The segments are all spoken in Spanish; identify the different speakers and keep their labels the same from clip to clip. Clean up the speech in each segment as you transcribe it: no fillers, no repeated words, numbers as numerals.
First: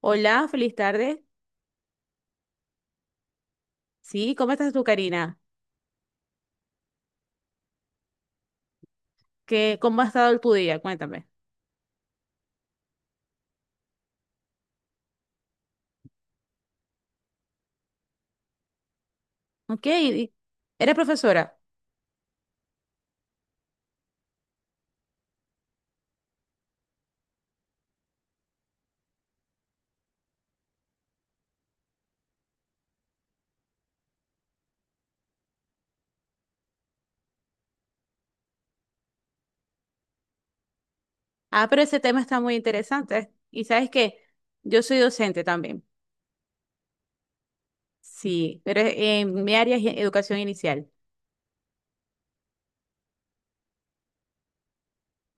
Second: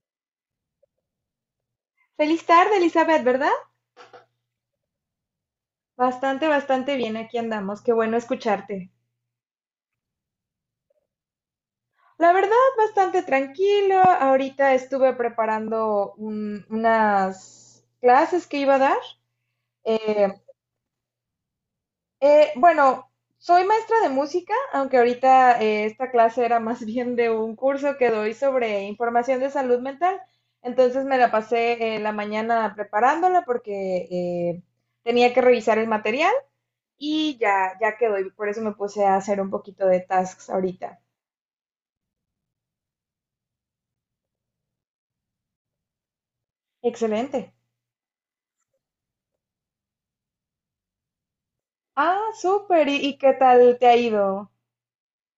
Speaker 1: Hola, feliz tarde.
Speaker 2: Feliz tarde, Elizabeth, ¿verdad?
Speaker 1: Sí, ¿cómo estás tú, Karina?
Speaker 2: Bastante, bastante bien, aquí andamos. Qué bueno escucharte.
Speaker 1: ¿Qué, cómo ha estado tu día? Cuéntame.
Speaker 2: La verdad, bastante tranquilo. Ahorita estuve preparando unas clases que iba a dar.
Speaker 1: Ok,
Speaker 2: Eh,
Speaker 1: eres profesora.
Speaker 2: bueno, soy maestra de música, aunque ahorita esta clase era más bien de un curso que doy sobre información de salud mental. Entonces me la pasé la mañana preparándola porque tenía que revisar el material y ya, ya quedó. Y por eso me puse a hacer un poquito de tasks ahorita.
Speaker 1: Ah, pero ese tema está muy interesante. ¿Y sabes qué? Yo soy docente también.
Speaker 2: Excelente.
Speaker 1: Sí, pero en mi área es educación inicial.
Speaker 2: Ah, súper. Y qué tal te ha ido?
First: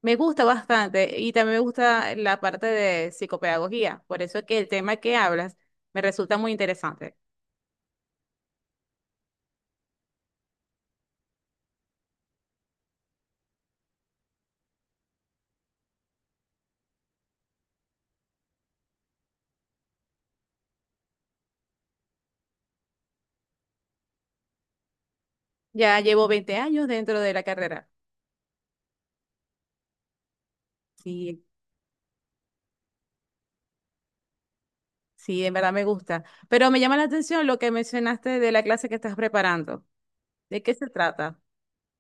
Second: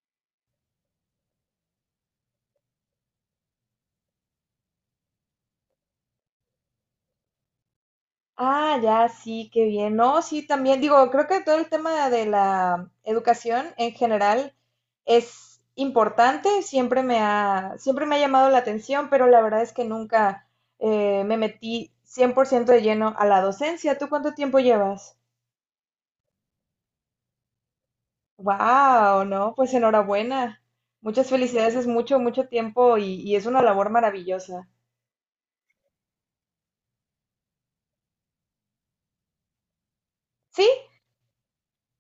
Speaker 1: Me gusta bastante y también me gusta la parte de psicopedagogía. Por eso es que el tema que hablas me resulta muy interesante.
Speaker 2: Ah, ya, sí, qué bien. No, sí, también digo, creo que todo el tema de la educación en general es importante, siempre me ha llamado la atención, pero la verdad es que nunca me metí 100% de lleno a la docencia. ¿Tú cuánto tiempo llevas?
Speaker 1: Ya llevo 20 años dentro de la carrera.
Speaker 2: Wow, no, pues enhorabuena. Muchas
Speaker 1: Sí,
Speaker 2: felicidades, es mucho, mucho tiempo y es una labor maravillosa.
Speaker 1: Sí, en verdad me gusta. Pero me llama la atención lo que mencionaste de la clase que estás preparando. ¿De
Speaker 2: Sí,
Speaker 1: qué se trata?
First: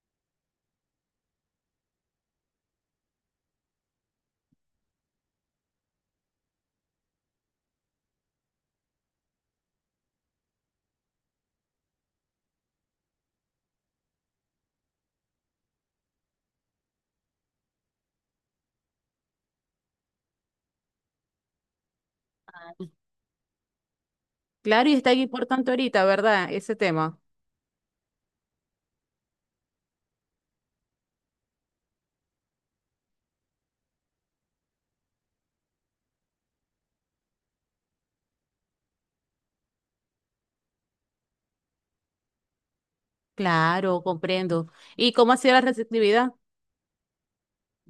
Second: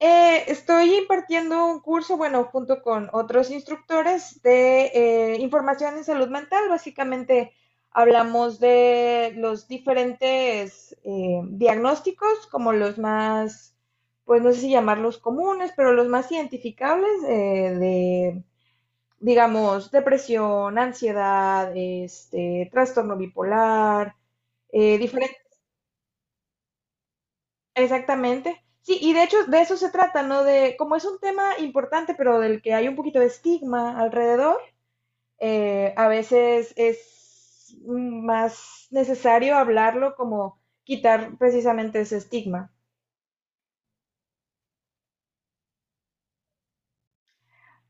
Speaker 2: estoy impartiendo un curso, bueno, junto con otros instructores de información en salud mental. Básicamente hablamos de los diferentes diagnósticos, como los más, pues no sé si llamarlos comunes, pero los más identificables digamos, depresión, ansiedad, este, trastorno bipolar,
Speaker 1: Claro, y
Speaker 2: eh,
Speaker 1: está ahí
Speaker 2: diferente,
Speaker 1: importante ahorita, ¿verdad? Ese tema.
Speaker 2: exactamente. Sí, y de hecho de eso se trata, ¿no? De, como es un tema importante, pero del que hay un poquito de estigma alrededor, a veces es más necesario hablarlo, como quitar precisamente ese estigma.
Speaker 1: Claro, comprendo. ¿Y cómo ha sido la receptividad?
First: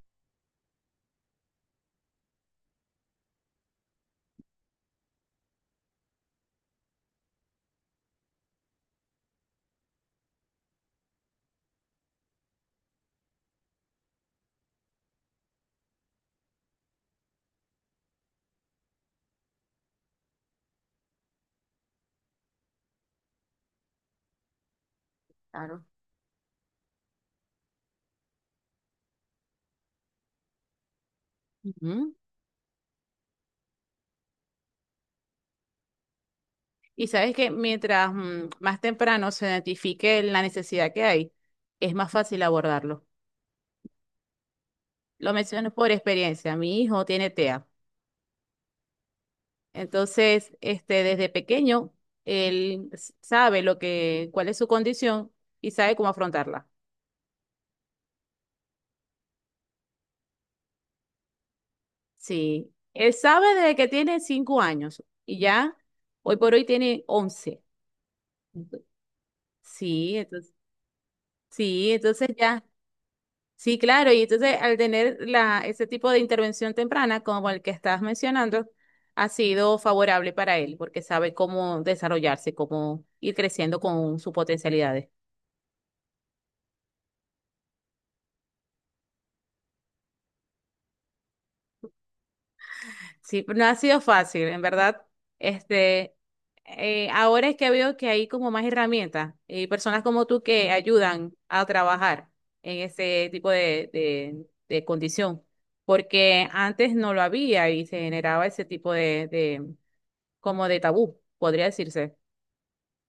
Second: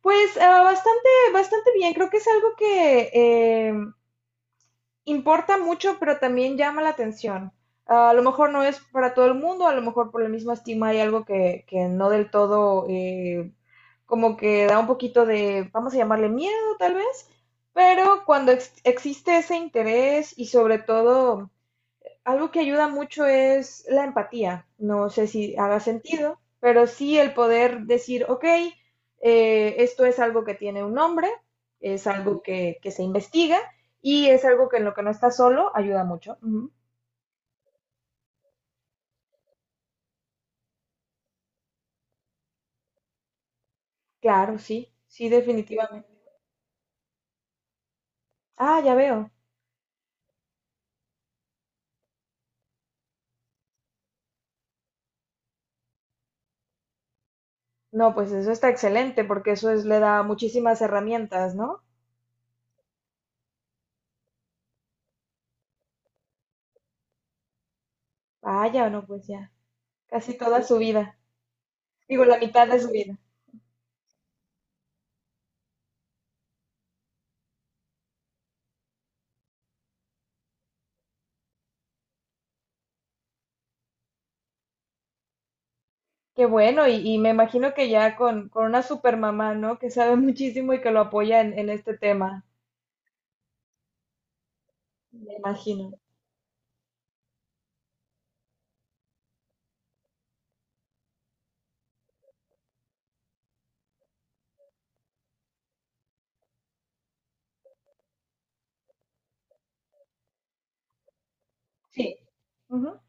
Speaker 2: Pues bastante, bastante bien, creo que es algo que eh, importa mucho, pero también llama la atención. Ah, A lo mejor no es para todo el mundo, a lo mejor por el mismo estigma hay algo que no del todo, como que da un poquito de, vamos a llamarle miedo tal vez, pero cuando existe ese interés, y sobre todo algo que ayuda mucho es la empatía. No sé si haga
Speaker 1: Claro.
Speaker 2: sentido, pero sí, el poder decir, ok, esto es algo que tiene un nombre, es
Speaker 1: Ujú.
Speaker 2: algo que se investiga y es algo que en lo que no está solo ayuda mucho. Ujú.
Speaker 1: Y sabes que mientras más temprano se identifique la necesidad que hay, es más fácil abordarlo.
Speaker 2: Claro, sí, sí,
Speaker 1: Lo menciono por
Speaker 2: definitivamente.
Speaker 1: experiencia. Mi hijo tiene TEA.
Speaker 2: Ah, ya veo.
Speaker 1: Entonces, este, desde pequeño, sabe lo que, cuál es su condición y sabe cómo afrontarla.
Speaker 2: No, pues eso está excelente porque eso es, le da muchísimas herramientas, ¿no?
Speaker 1: Sí, él sabe desde que tiene 5 años y ya hoy por hoy tiene 11. Ento-
Speaker 2: Vaya, no, pues ya,
Speaker 1: Sí,
Speaker 2: casi
Speaker 1: entonces,
Speaker 2: toda su vida. Digo, la
Speaker 1: ya,
Speaker 2: mitad de su vida.
Speaker 1: sí, claro, y entonces al tener ese tipo de intervención temprana como el que estás mencionando, ha sido favorable para él porque sabe cómo desarrollarse, cómo ir creciendo con sus potencialidades.
Speaker 2: Qué bueno, y me imagino que ya con una super mamá, ¿no? Que sabe muchísimo y que lo apoya en este tema,
Speaker 1: Sí, no ha sido fácil, en verdad.
Speaker 2: me imagino.
Speaker 1: Este, ahora es que veo que hay como más herramientas y personas como tú que ayudan a trabajar en ese tipo de condición, porque antes no lo había y se generaba ese tipo de como de tabú, podría decirse.
Speaker 2: Sí. Ujú.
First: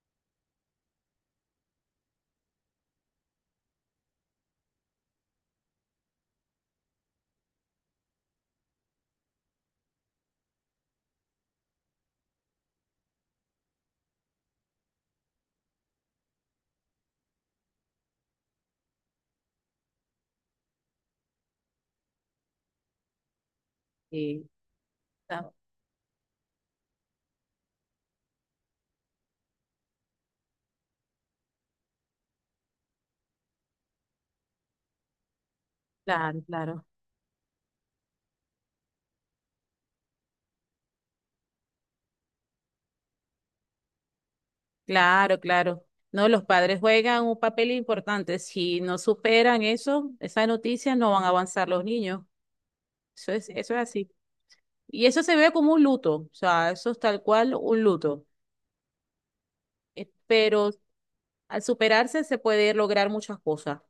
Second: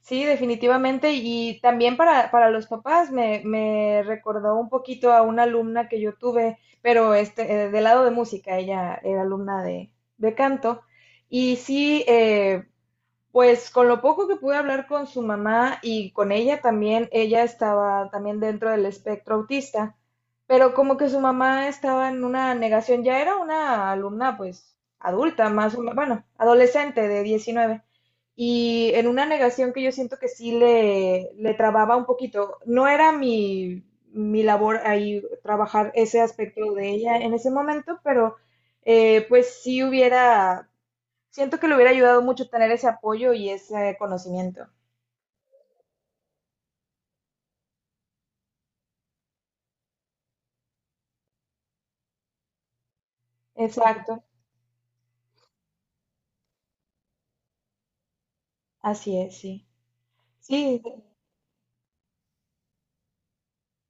Speaker 2: Sí, definitivamente. Y también para los papás me, me recordó un poquito a una alumna que yo tuve, pero este, del lado de música, ella era alumna de canto. Y sí, pues con lo poco que pude hablar con su mamá y con ella también, ella estaba también dentro del espectro autista, pero como que su mamá estaba en una negación. Ya era una alumna
Speaker 1: Sí,
Speaker 2: pues adulta,
Speaker 1: Ah,
Speaker 2: más o menos, bueno, adolescente de 19, y en una negación que yo siento que sí le trababa un poquito. No era mi labor ahí trabajar ese
Speaker 1: claro,
Speaker 2: aspecto
Speaker 1: claro,
Speaker 2: de ella en ese momento, pero pues sí hubiera siento que le hubiera ayudado mucho tener ese apoyo y ese conocimiento.
Speaker 1: claro, claro. No, los padres juegan un papel importante. Si no superan eso, esa noticia, no van a avanzar los niños. Eso es así.
Speaker 2: Exacto,
Speaker 1: Y eso se ve como un luto, o sea, eso es tal cual un luto.
Speaker 2: así es, sí.
Speaker 1: Pero
Speaker 2: Sí,
Speaker 1: al superarse se puede lograr muchas cosas.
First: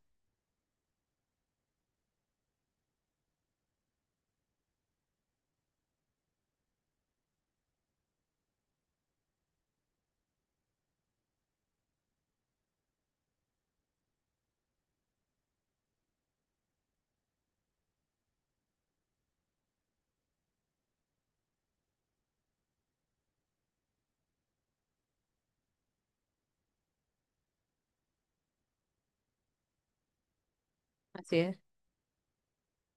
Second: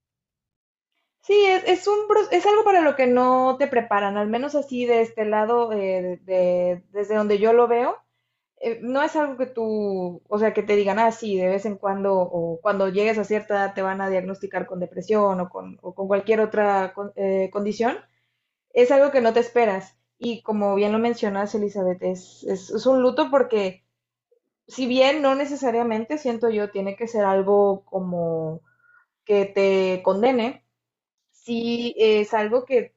Speaker 2: sí, es un, es algo para lo que no te preparan, al menos así de este lado, desde donde yo lo veo, no es algo que tú, o sea, que te digan, ah, sí, de vez en cuando o cuando llegues a cierta edad te van a diagnosticar con depresión o con cualquier otra condición, es algo que no te esperas. Y como bien lo mencionas, Elizabeth, es un luto porque, si bien no necesariamente, siento yo, tiene que ser algo como que te condene,
Speaker 1: Así es.
Speaker 2: sí es algo que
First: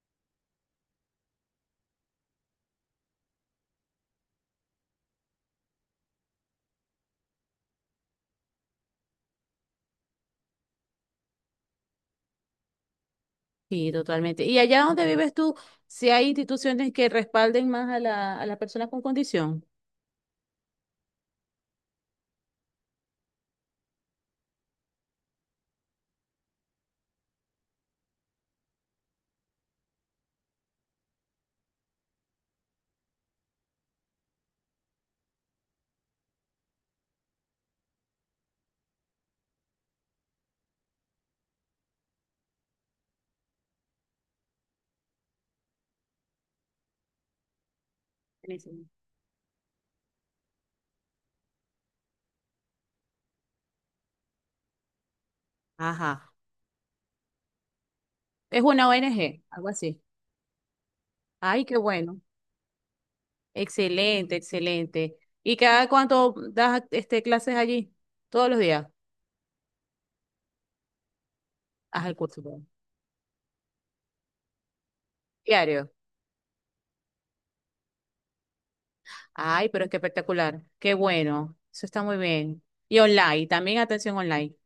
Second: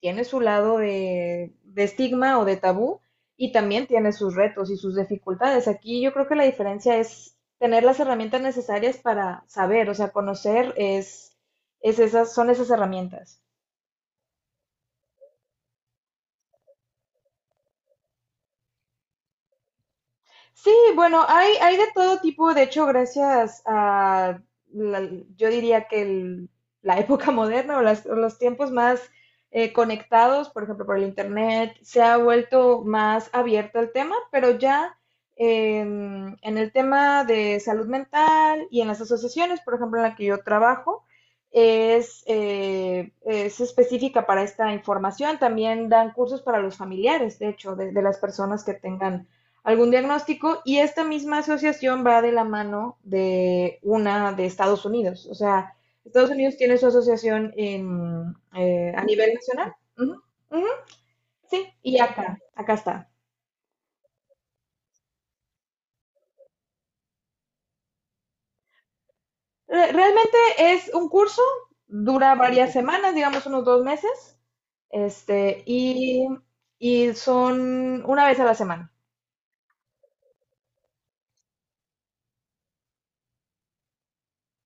Speaker 2: tiene su lado de estigma o de tabú, y también tiene sus retos y sus dificultades. Aquí yo creo que la diferencia es tener las herramientas necesarias para saber, o sea, conocer es esas, son esas herramientas.
Speaker 1: Sí, totalmente. ¿Y allá donde vives tú, si hay instituciones que respalden más a a las personas con condición?
Speaker 2: Sí, bueno, hay de todo tipo. De hecho, gracias a, la- yo diría que la época moderna, o o los tiempos más conectados, por ejemplo, por el Internet, se ha vuelto más abierto el tema. Pero ya en el tema de salud mental y en las asociaciones, por ejemplo, en la que yo trabajo, es específica para esta información. También dan cursos para los familiares, de hecho, de las personas que
Speaker 1: Buenísimo.
Speaker 2: tengan algún diagnóstico, y esta misma asociación va de la mano de una de Estados Unidos. O sea, Estados
Speaker 1: Ajá.
Speaker 2: Unidos tiene su asociación en,
Speaker 1: Es una
Speaker 2: a nivel
Speaker 1: ONG, algo
Speaker 2: nacional.
Speaker 1: así.
Speaker 2: Uh -huh, uh -huh,
Speaker 1: Ay,
Speaker 2: sí,
Speaker 1: qué
Speaker 2: y
Speaker 1: bueno.
Speaker 2: acá, acá está.
Speaker 1: Excelente, excelente. ¿Y cada cuánto das este, clases allí? Todos los días.
Speaker 2: Realmente es un curso,
Speaker 1: Haz el
Speaker 2: dura
Speaker 1: curso. Bueno.
Speaker 2: varias semanas, digamos unos 2 meses, este,
Speaker 1: Diario.
Speaker 2: y son una vez a la semana.
Speaker 1: Ay, pero es que espectacular. Qué bueno. Eso está muy bien. Y online, también atención online.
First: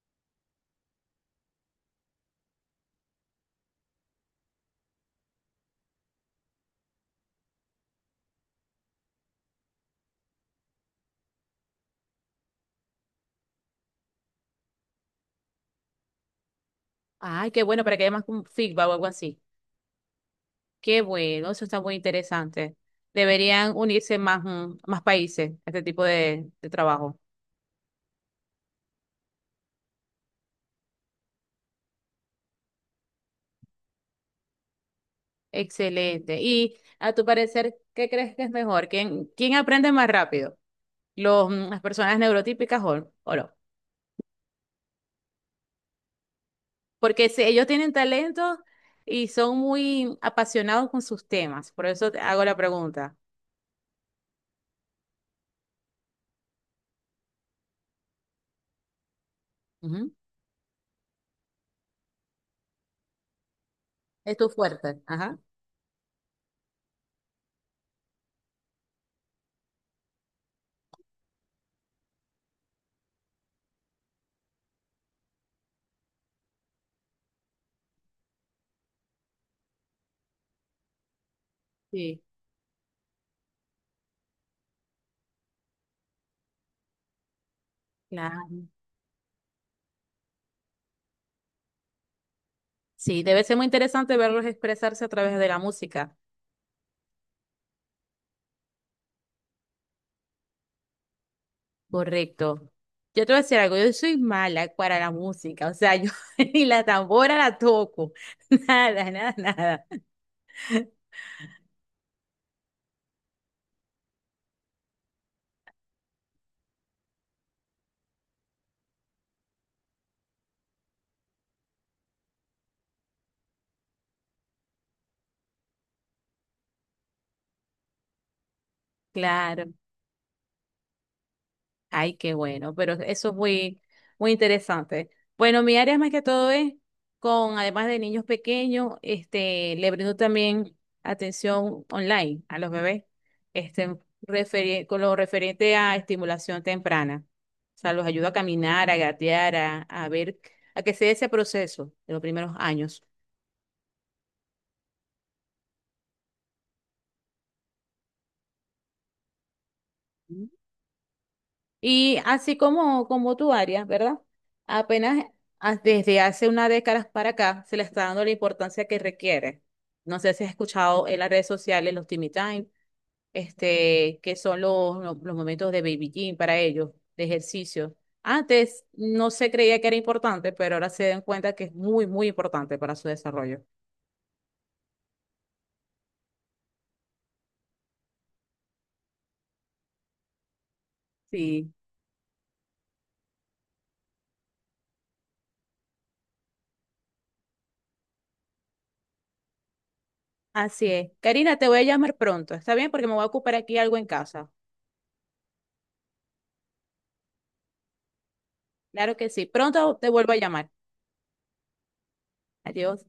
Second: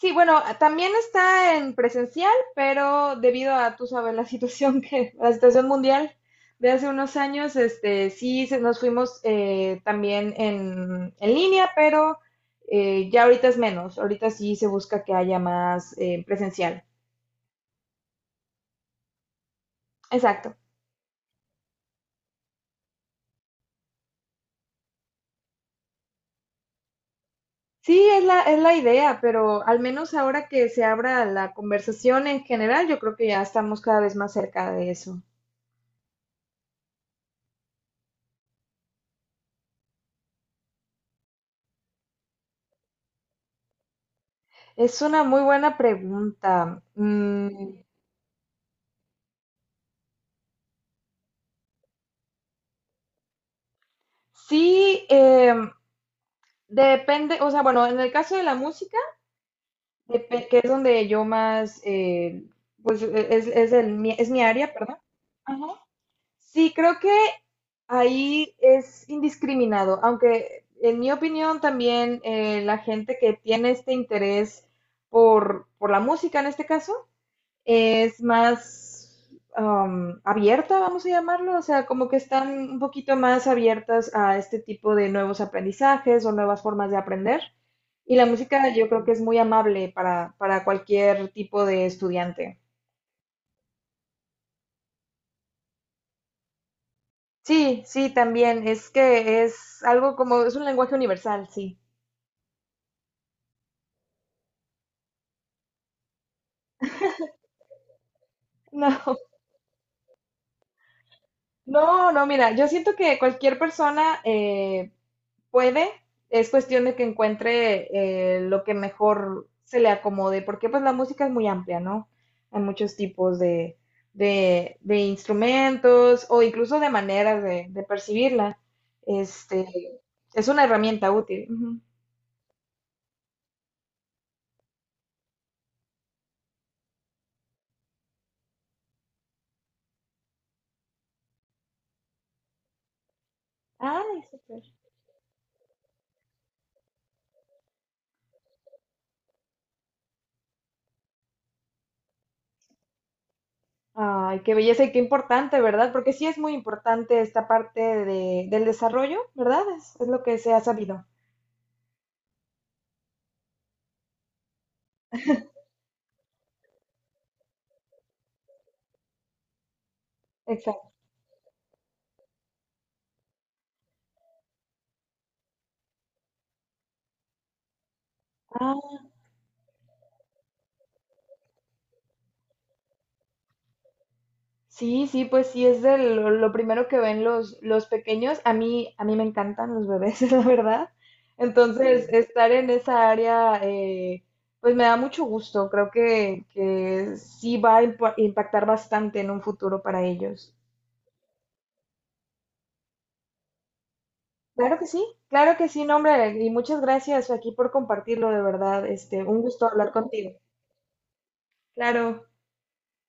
Speaker 2: Sí, bueno, también está en presencial, pero debido a, tú sabes, la situación que, la situación mundial de hace unos años, este, sí nos fuimos también en línea, pero ya ahorita es menos. Ahorita sí se busca que haya más presencial.
Speaker 1: Ay, qué bueno, para que haya más un feedback o algo así.
Speaker 2: Exacto.
Speaker 1: Qué bueno, eso está muy interesante. Deberían unirse más, más países a este tipo de trabajo.
Speaker 2: Sí, es la idea, pero al menos ahora que se abra la conversación en general, yo creo que ya estamos cada vez más cerca de eso.
Speaker 1: Excelente. Y a tu parecer, ¿qué crees que es mejor? ¿Quién, quién aprende más rápido? ¿Los, las personas neurotípicas o no?
Speaker 2: Es una muy buena pregunta.
Speaker 1: Porque si
Speaker 2: Mm,
Speaker 1: ellos tienen talento y son muy apasionados con sus temas. Por eso te hago la pregunta.
Speaker 2: sí, depende, o sea, bueno, en el caso de la música, que es donde yo más, es
Speaker 1: Es
Speaker 2: mi
Speaker 1: tu
Speaker 2: área, perdón.
Speaker 1: fuerte. Ajá.
Speaker 2: Ajá. Sí, creo que ahí es indiscriminado, aunque en mi opinión también la gente que tiene este interés por la música en este caso, es más abierta, vamos a llamarlo, o sea, como que
Speaker 1: Sí,
Speaker 2: están un poquito más abiertas a este tipo de nuevos aprendizajes o nuevas formas de aprender. Y la
Speaker 1: claro.
Speaker 2: música yo creo que es muy amable para cualquier tipo de estudiante.
Speaker 1: Sí, debe ser muy interesante verlos expresarse a través de la música.
Speaker 2: Sí, sí, también. Es que es algo como, es un lenguaje universal, sí.
Speaker 1: Correcto. Yo te voy a decir algo, yo soy mala para la música, o sea, yo ni la tambora la toco, nada, nada, nada.
Speaker 2: No, no, no, mira, yo siento que cualquier persona puede, es cuestión de que encuentre lo que mejor se le acomode, porque pues la música es muy amplia, ¿no? Hay muchos tipos de instrumentos o incluso de maneras de percibirla. Este,
Speaker 1: Claro.
Speaker 2: es una herramienta útil. Ujú.
Speaker 1: Ay, qué bueno, pero eso es muy, muy interesante. Bueno, mi área más que todo es con, además de niños pequeños, este, le brindo también atención online a los bebés, este,
Speaker 2: Ay, súper.
Speaker 1: con lo referente a estimulación temprana. O sea, los ayudo a caminar, a gatear, a ver, a que se dé ese proceso de los primeros años.
Speaker 2: Ay, qué belleza, y qué importante, ¿verdad? Porque sí es muy importante esta parte del desarrollo, ¿verdad? Es lo que se ha sabido.
Speaker 1: Y así como, como tu área, ¿verdad? Apenas desde hace una década para acá se le está dando la importancia que requiere. No sé si has
Speaker 2: Exacto.
Speaker 1: escuchado en las redes sociales los Timmy Time, este, que son los momentos de Baby Gym para ellos, de ejercicio. Antes no se creía que era importante, pero ahora se dan cuenta que es muy, muy importante para su desarrollo.
Speaker 2: Sí, sí, pues sí, es de lo primero que ven los pequeños. A mí me encantan los bebés, la verdad.
Speaker 1: Sí.
Speaker 2: Entonces, sí, estar en esa área, pues me da mucho gusto. Creo que sí va a impactar bastante en un futuro para ellos.
Speaker 1: Así es. Karina, te voy a llamar pronto. ¿Está bien? Porque me voy a ocupar aquí algo en casa.
Speaker 2: Claro que sí, no, hombre, y muchas gracias aquí por compartirlo, de verdad.
Speaker 1: Claro
Speaker 2: Este,
Speaker 1: que
Speaker 2: un
Speaker 1: sí.
Speaker 2: gusto hablar
Speaker 1: Pronto te vuelvo
Speaker 2: contigo.
Speaker 1: a llamar.
Speaker 2: Claro.
Speaker 1: Adiós.